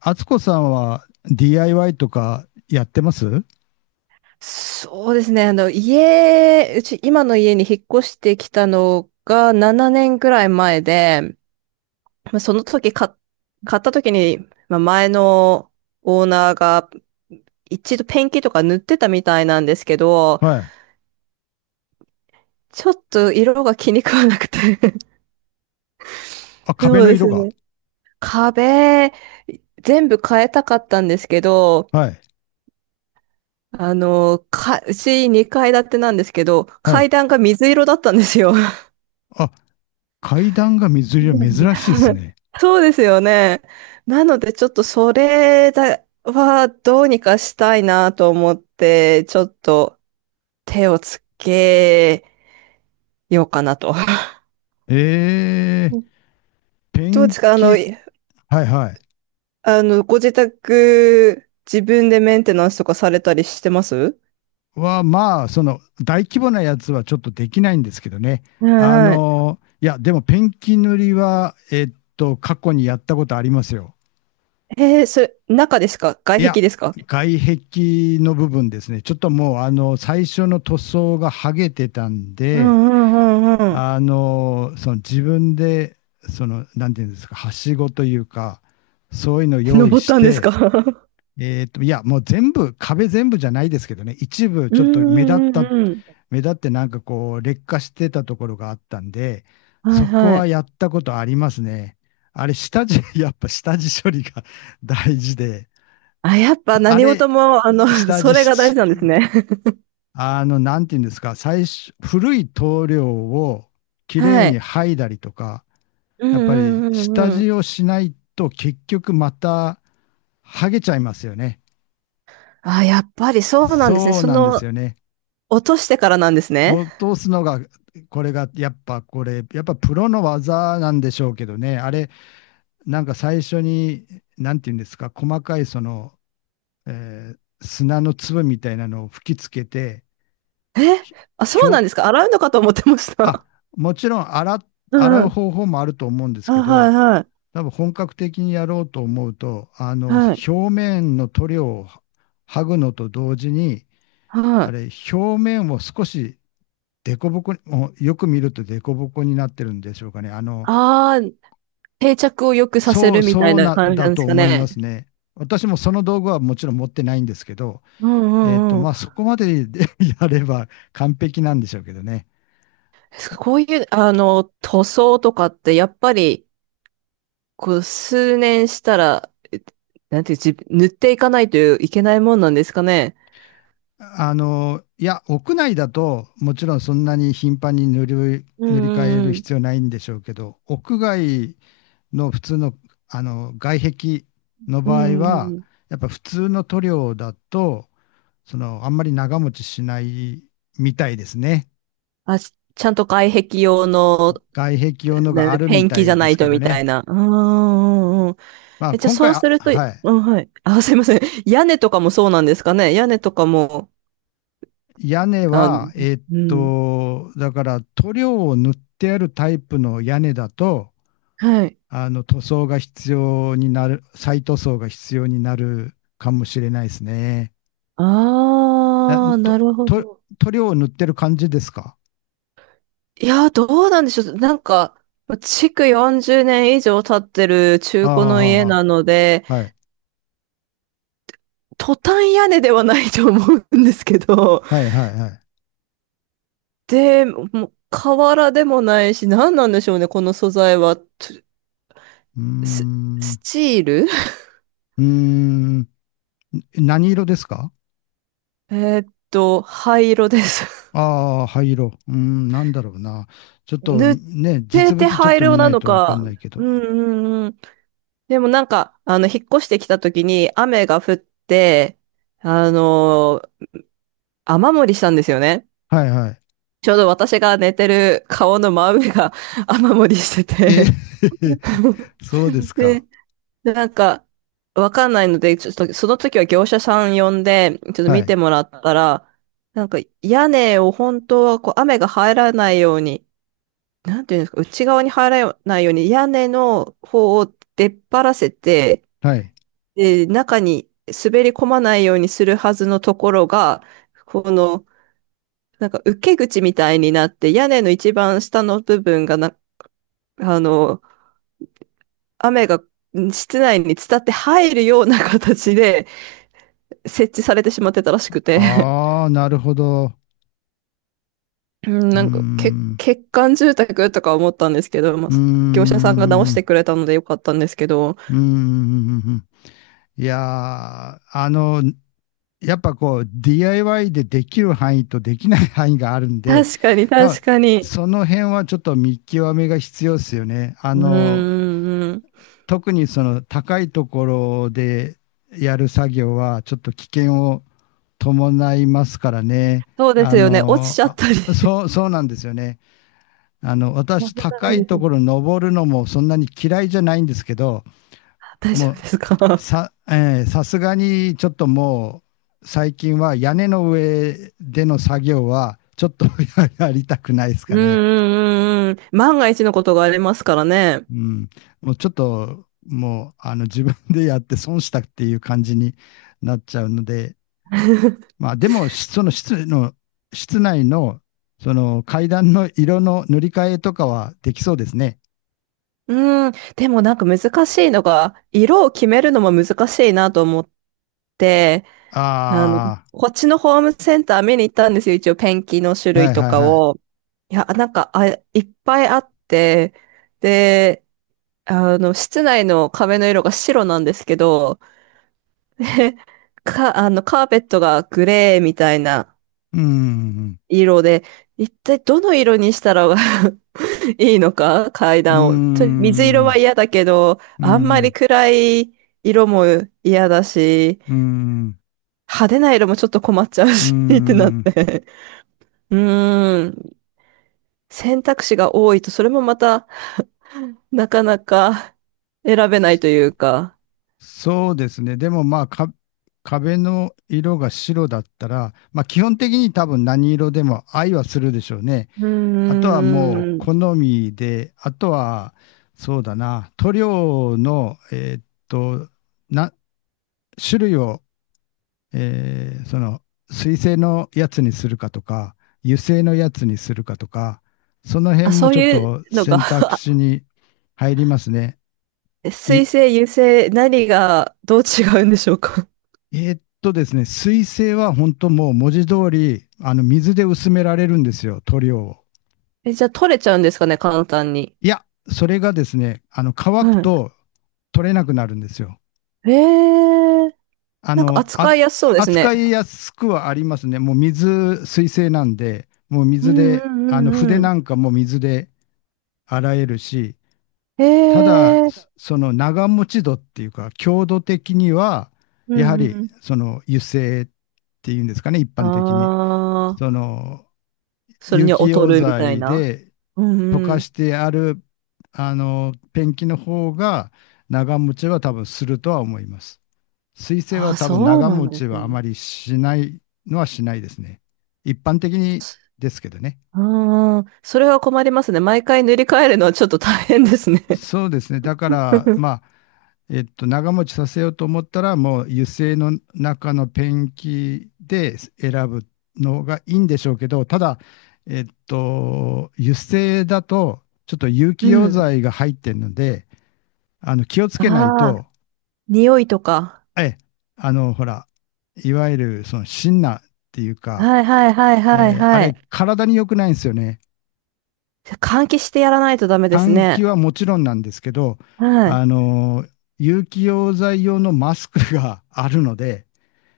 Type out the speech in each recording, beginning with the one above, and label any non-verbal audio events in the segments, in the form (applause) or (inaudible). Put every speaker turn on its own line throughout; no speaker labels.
敦子さんは DIY とかやってます
そうですね。家、うち、今の家に引っ越してきたのが7年くらい前で、その時買っ、買った時に、前のオーナーが一度ペンキとか塗ってたみたいなんですけど、
はい。
ちょっと色が気に食わなくて。
あ、
(laughs) そ
壁
う
の
です
色が。
ね。壁、全部変えたかったんですけど、
はい。
うち2階建てなんですけど、
は
階
い。
段が水色だったんですよ。
あ、階段が水色、珍しいです
(laughs)
ね。
そうですよね。なので、ちょっとそれだはどうにかしたいなと思って、ちょっと手をつけようかなと。
ええ、ペ
どうで
ン
すか
キ。はいはい。
あの、ご自宅、自分でメンテナンスとかされたりしてます？
は、まあ、大規模なやつはちょっとできないんですけどね。
はい
あ
はい。
の、いや、でもペンキ塗りは、過去にやったことありますよ。
えー、それ、中ですか外
いや、
壁ですか？
外壁の部分ですね。ちょっともう、最初の塗装が剥げてたん
う
で、
んうんうんうん。
その自分で、なんていうんですか、はしごというか、そういうの用意
登っ
し
たんですか？
て、
(laughs)
いや、もう全部、壁全部じゃないですけどね、一部
う
ちょっと目立っ
んうん
た、
うんうん。
目立ってなんかこう、劣化してたところがあったんで、
はい
そこ
はい。
はやったことありますね。あれ、下地、(laughs) やっぱ下地処理が (laughs) 大事で、
あ、やっぱ
あ
何事
れ、
も、あの、(laughs)
下
そ
地、
れが大事なんですね。
なんていうんですか、最初、古い棟梁をきれ
は
いに
い。
剥いだりとか、
うん
やっぱり
うんう
下
んう
地
ん。
をしないと結局また剥げちゃいますよね。
あ、やっぱりそうなんですね。
そうなんですよね。
落としてからなんですね。
落とすのが、これが、やっぱこれ、やっぱプロの技なんでしょうけどね、あれ、なんか最初に、なんていうんですか、細かいその、砂の粒みたいなのを吹きつけて、
え、あ、そ
ひ
うなん
表
ですか。洗うのかと思ってまし
あ、
た。
もちろん洗っ、
う
洗
んう
う
ん。
方法もあると思うんです
あ、
け
は
ど、
いは
多分本格的にやろうと思うと、
い。は
表
い。
面の塗料を剥ぐのと同時に、
は
あ
い。
れ、表面を少し凸凹に、もうよく見ると凸凹になってるんでしょうかね。あの、
ああ、定着を良くさせ
そう、
るみたい
そう
な
な、
感じな
だ
んで
と
すか
思いま
ね。
すね。私もその道具はもちろん持ってないんですけど、
うんうんうん。
まあ、そこまでで (laughs) やれば完璧なんでしょうけどね。
こういう、あの、塗装とかってやっぱり、こう、数年したら、なんていう、じ塗っていかないといけないもんなんですかね。
あの、いや、屋内だと、もちろんそんなに頻繁に塗り、
う
塗り替え
ん
る
うん
必要ないんでしょうけど、屋外の普通の、外壁の
う
場合
ん。うん
は、
うん
やっぱ普通の塗料だと、あんまり長持ちしないみたいですね。
あ、ちゃんと外壁用の、
外壁用のがあ
ね、
る
ペ
み
ン
た
キじゃ
いで
な
す
い
け
と
ど
みたい
ね。
な。うんうんうん。
まあ、
え、じゃあ
今
そ
回、
う
あ、
すると、
はい。
うん、はい。あ、すいません。屋根とかもそうなんですかね。屋根とかも、
屋根
あ、
は、
うん。
だから塗料を塗ってあるタイプの屋根だと、
はい。
塗装が必要になる、再塗装が必要になるかもしれないですね。あ
ああ、な
と、
るほ
と、
ど。
塗料を塗ってる感じですか？
いや、どうなんでしょう。なんか、築40年以上経ってる中古の家
あ
なので、
あ、はい。
トタン屋根ではないと思うんですけど、
はい、はい、はい。
で、もう、瓦でもないし、何なんでしょうね、この素材は。
うー
ス、ス
ん。
チール。
うーん。何色ですか？
(laughs) えっと、灰色です。
ああー、灰色。うーん、なんだろうな。ちょっ
(laughs)
と
塗っ
ね、
て
実
て
物ちょっ
灰
と
色
見な
な
い
の
とわかん
か。
ないけ
う
ど。
んうんうん。でもなんか、あの、引っ越してきた時に雨が降って、あのー雨漏りしたんですよね。
はい、はい。
ちょうど私が寝てる顔の真上が (laughs) 雨漏りし
え、
てて。
(laughs) そうです
(laughs)
か。
で、なんか、わかんないので、ちょっと、その時は業者さん呼んで、ちょっと
は
見
い、
てもらったら、なんか屋根を本当はこう雨が入らないように、なんていうんですか、内側に入らないように屋根の方を出っ張らせて、
はい。
で、中に滑り込まないようにするはずのところが、この、なんか受け口みたいになって、屋根の一番下の部分がな、あの、雨が室内に伝って入るような形で設置されてしまってたらしくて、
ああ、なるほど。
(laughs)
うー
なんか、け
ん。
欠陥住宅とか思ったんですけど、まあ、
うー
業者さんが直し
ん、う
てくれたのでよかったんですけど、
ーん。いやー、あの、やっぱこう、DIY でできる範囲とできない範囲があるんで、
確かに
多分、
確かに。
その辺はちょっと見極めが必要ですよね。あ
うん
の、
うんうん。
特にその高いところでやる作業は、ちょっと危険を伴いますからね。
そうです
あ
よね。落ち
の、
ちゃっ
あ、
たりして。(laughs)
そうなんですよね。あの、
危
私、
な
高
い
い
です
と
ね。
ころ登るのもそんなに嫌いじゃないんですけど、
大丈
も
夫
う
ですか？
さ、えーさすがにちょっともう最近は屋根の上での作業はちょっと (laughs) やりたくないです
うん
か
う
ね。
んうんうん。万が一のことがありますからね。
うん。もうちょっともうあの自分でやって損したっていう感じになっちゃうので、
(laughs)
まあでもしその室の、室内のその階段の色の塗り替えとかはできそうですね。
うん。でもなんか難しいのが、色を決めるのも難しいなと思って、あの、
あ
っちのホームセンター見に行ったんですよ。一応ペンキの種
あ、は
類
い
と
はい
か
は
を。
い。
いや、なんか、っぱいあって、で、あの、室内の壁の色が白なんですけど、あの、カーペットがグレーみたいな
うーん、
色で、一体どの色にしたら (laughs) いいのか階
うー
段を。水色
ん、
は
う
嫌だけど、
ー
あんまり
ん、
暗い色も嫌だし、
うーん、
派手な色もちょっと困っちゃう
うー
し (laughs) ってなっ
ん。
て。(laughs) うーん。選択肢が多いと、それもまた、なかなか選べない
そ
というか。
そうですね。でもまあか、壁の色が白だったら、まあ基本的に多分何色でも愛はするでしょうね。
うー
あとはもう好
ん。
みで、あとはそうだな、塗料の、な、種類を、その水性のやつにするかとか、油性のやつにするかとか、その辺
あ、
も
そ
ち
う
ょっ
いう
と
のが、
選択肢に入りますね。い
水星、油星、何がどう違うんでしょうか？
えーっとですね、水性は本当もう文字通り、あの、水で薄められるんですよ、塗料を。
え、じゃあ取れちゃうんですかね、簡単に。
いや、それがですね、あの、乾く
は
と取れなくなるんですよ。
い。えー、
あ
なんか
の、あ、
扱いやすそうですね。
扱いやすくはありますね。もう水、水性なんで、もう
う
水
んう
で、
ん
あの、
うん
筆
う
な
ん。
んかも水で洗えるし、
え
ただ、
ー、
その長持ち度っていうか、強度的には、
う
やはり、
ん
その油性っていうんですかね、一
う
般的に。
ん。
そ
ああ
の、
それ
有
には
機
劣
溶
るみたい
剤
な。
で
うん
溶
う
か
ん。
してある、あの、ペンキの方が長持ちは多分するとは思います。水性
あ
は
あ
多分
そう
長
なん
持ち
です
はあ
ね。
まりしないのはしないですね。一般的にですけどね。
あー、それは困りますね。毎回塗り替えるのはちょっと大変ですね。
そうですね。だから、まあ、
(laughs)
長持ちさせようと思ったら、もう油性の中のペンキで選ぶのがいいんでしょうけど、ただ、油性だと、ちょっと有機
う
溶
ん。
剤が入ってるので、あの、気を
(laughs)
つけない
ああ、
と、
匂いとか。
え、あの、ほら、いわゆる、その、シンナーっていうか、
はいはいはいはい
あ
は
れ、
い。
体に良くないんですよね。
じゃあ換気してやらないとダメです
換
ね。
気はもちろんなんですけど、
は
あ
い。
の、有機溶剤用のマスクがあるので、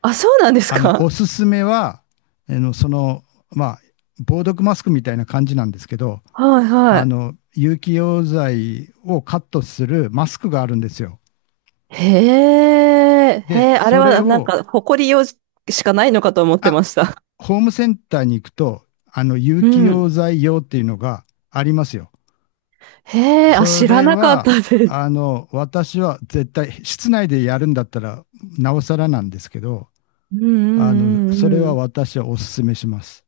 あ、そうなんです
あの、お
か？
すすめは、あの、その、まあ、防毒マスクみたいな感じなんですけど、
はいは
あ
い。
の、有機溶剤をカットするマスクがあるんですよ。
へえ、へ
で、
え、あれ
それ
はなん
を、
か、誇りよしかないのかと思って
あ、
ました。
ホームセンターに行くと、あの、有
う
機溶
ん。
剤用っていうのがありますよ。
へえ、あ、
そ
知ら
れ
なかった
は、
で
あ
す。
の、私は絶対、室内でやるんだったら、なおさらなんですけど、
うん
あの、
うん
そ
う
れ
んう
は
ん。
私はおすすめします。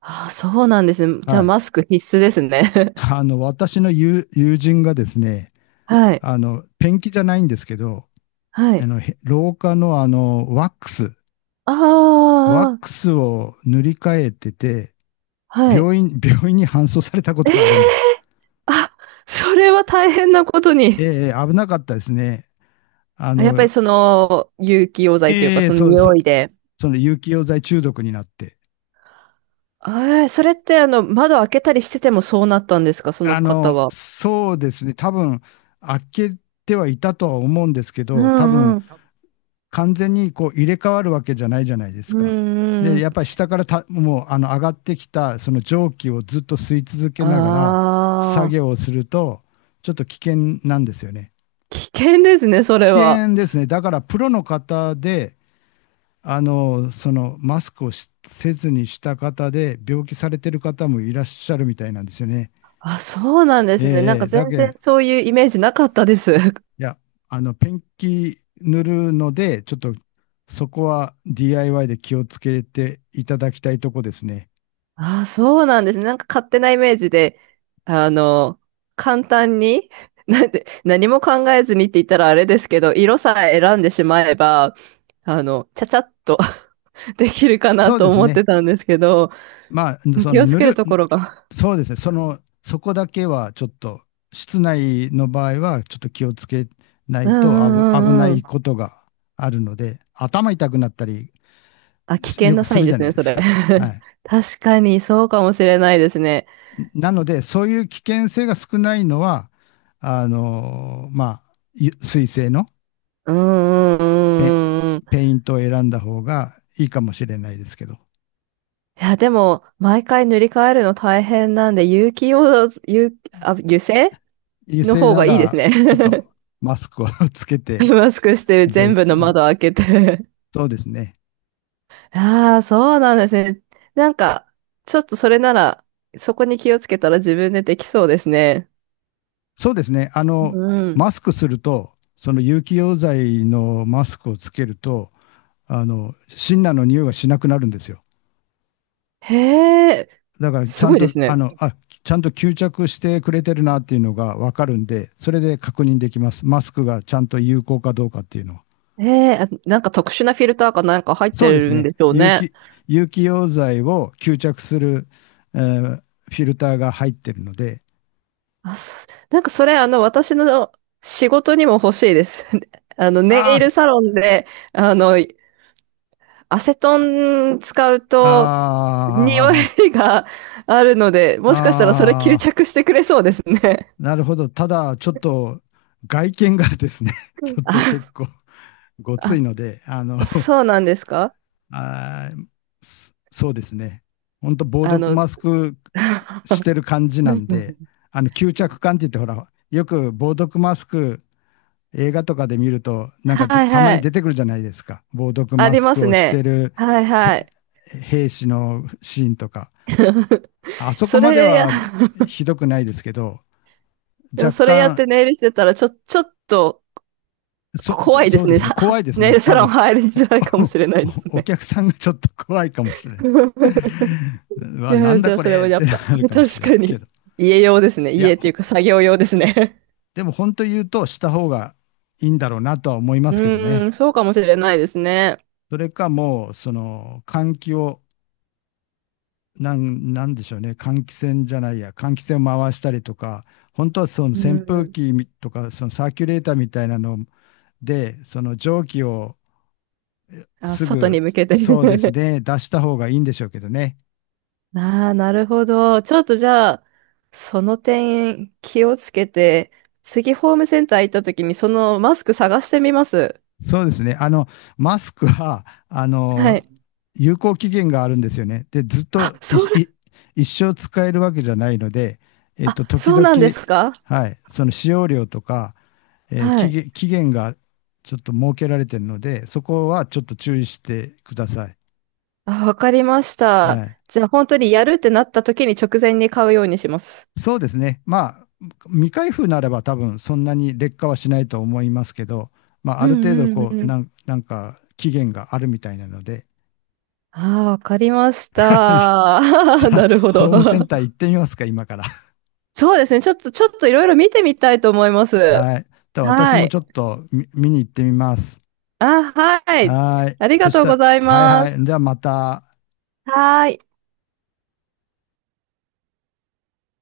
あ、そうなんですね。じゃあ、
はい。
マスク必須ですね。
あの、私の友人がですね、
(laughs) はい。
あの、ペンキじゃないんですけど、
は
あ
い。
の、廊下のあの、ワックス、
あ
ワッ
あ、
クスを塗り替えてて、
はい。
病院、(laughs) 病院に搬送されたことがあるんです。
あ、それは大変なことに。
ええ、危なかったですね。あ
あやっぱり
の、
その、有機溶剤というか、
ええ
その
そう、そ
匂
う、
いで。
その有機溶剤中毒になって。
ええ、それってあの、窓開けたりしててもそうなったんですか、その
あ
方
の、
は。
そうですね。多分、開けてはいたとは思うんですけ
う
ど、多
ん
分、
うん。
完全にこう入れ替わるわけじゃないじゃないです
う
か。
んう
で、
ん。
やっぱり下からたあの上がってきたその蒸気をずっと吸い続
あ
けながら作
あ、
業をすると、ちょっと危険なんですよね。
危険ですね、それ
危
は。
険ですね。だからプロの方で、あの、そのマスクをしせずにした方で病気されてる方もいらっしゃるみたいなんですよね。
あ、そうなんで
ええ
すね。なん
え
か
え
全
だけ
然
ん
そういうイメージなかったです。(laughs)
いや、あの、ペンキ塗るので、ちょっとそこは DIY で気をつけていただきたいとこですね。
あ、そうなんですね。なんか勝手なイメージで、あの、簡単に、(laughs) なんで、何も考えずにって言ったらあれですけど、色さえ選んでしまえば、あの、ちゃちゃっと (laughs) できるかな
そう
と
です
思っ
ね。
てたんですけど、
まあ、そ
気
の
をつ
塗
ける
る、
ところが。
そうですね。そこだけはちょっと、室内の場合はちょっと気をつけな
うん
いと危な
うんうんう
い
ん。
ことがあるので、頭痛くなったり
あ、危険
よ
な
く
サ
す
イ
る
ン
じ
で
ゃ
す
ない
ね、
で
そ
す
れ。
か。はい。
(laughs) 確かに、そうかもしれないですね。
なので、そういう危険性が少ないのは、まあ、水性の
うーん、
ペン、
うん、うん。
ペイントを選んだ方がいいかもしれないですけど、
いや、でも、毎回塗り替えるの大変なんで、有機用、有、あ、油性
油
の
性
方
な
がいいです
らちょっと
ね。(laughs)
マスクを (laughs) つけて、
マスクしてる全
ぜ
部の窓開けて。
そうですね。
(laughs) ああ、そうなんですね。なんか、ちょっとそれなら、そこに気をつけたら自分でできそうですね。
そうですね。あ
う
の、
ん。
マスクすると、その有機溶剤のマスクをつけると、あの、シンナーの匂いがしなくなるんですよ。
へえ、
だからち
す
ゃん
ごいで
と、
すね。
ちゃんと吸着してくれてるなっていうのがわかるんで、それで確認できます。マスクがちゃんと有効かどうかっていうのは。
へえ、あなんか特殊なフィルターかなんか入っ
そ
て
うです
るん
ね。
でしょうね。
有機溶剤を吸着する、えーフィルターが入ってるので、
あ、そなんかそれ、あの、私の仕事にも欲しいです。(laughs) あの、
あ
ネイ
ーそ
ルサロンで、あの、アセトン使う
あ
と、匂
ー、
いがあるので、もしかしたらそれ吸
あ
着してくれそうですね。
なるほど。ただ、ちょっと外見がですね、(laughs)
う
ち
ん
ょっと結
あ、
構ごついので、あの、
あ、
(laughs)
そうなんですか？
あーそうですね。ほんと防
あ
毒
の、
マスクしてる感じなんで、
(laughs)
あの、吸着感って言って、ほら、よく防毒マスク、映画とかで見ると、なんかで
はい
たま
は
に出て
い。
くるじゃないですか。防毒
あ
マ
り
ス
ま
ク
す
をして
ね。
る
はいは
へ
い。
兵士のシーンとか。あ
(laughs)
そこ
そ
まで
れや、
は
(laughs)
ひどくないですけど、
でも
若
それやっ
干、
てネイルしてたら、ちょっと怖いで
そ
す
うで
ね。
すね、怖いで
(laughs)
す
ね、
ね。
サ
多
ロン
分、
入り
お、
づらいかもしれないです
(laughs) お
ね。
客さんがちょっと怖いかもしれない。
(laughs) い
うわ、な
や、
ん
じ
だ
ゃあ
こ
それ
れ
は
っ
やっ
てな
ぱ、
る
(laughs)
かもし
確
れない
か
け
に。
ど。
家用ですね。
いや、
家っていうか作業用ですね。
でも本当言うとした方がいいんだろうなとは思い
(laughs)
ま
う
すけど
ー
ね。
ん、そうかもしれないですね。
それかもう、その、換気をなんでしょうね、換気扇じゃないや、換気扇を回したりとか、本当はその
う
扇風
ん。
機みとか、そのサーキュレーターみたいなので、その蒸気をえ
あ、
す
外に
ぐ、
向けて。
そうです
(laughs)
ね、出した方がいいんでしょうけどね。
ああ、なるほど。ちょっとじゃあ、その点気をつけて、次ホームセンター行った時にそのマスク探してみます。
そうですね、あの、マスクは、あ
は
の、
い。
有効期限があるんですよね。で、ずっ
あ、
とい
そう、
い一生使えるわけじゃないので、
あ、
時
そう
々、
なんですか？
はい、その使用量とか、
はい。
期限がちょっと設けられているので、そこはちょっと注意してください。
あ、わかりまし
は
た。
い。
じゃあ本当にやるってなった時に直前に買うようにします。
そうですね。まあ、未開封ならば多分そんなに劣化はしないと思いますけど、まあ、
う
ある程度
んうん
こ
う
う、
ん。
なんか期限があるみたいなので、
ああ、わかりまし
(laughs)
た。
じ
(laughs)
ゃあ、
なるほ
ホ
ど。
ームセンター行ってみますか、今から。
(laughs) そうですね。ちょっと、ちょっといろいろ見てみたいと思います。
はい。では私
は
も
い。
ちょっと見、見に行ってみます。
あ、はい。
はい。
ありが
そし
とうご
た
ざい
ら、はい
ま
は
す。
い。じゃあまた。
はい。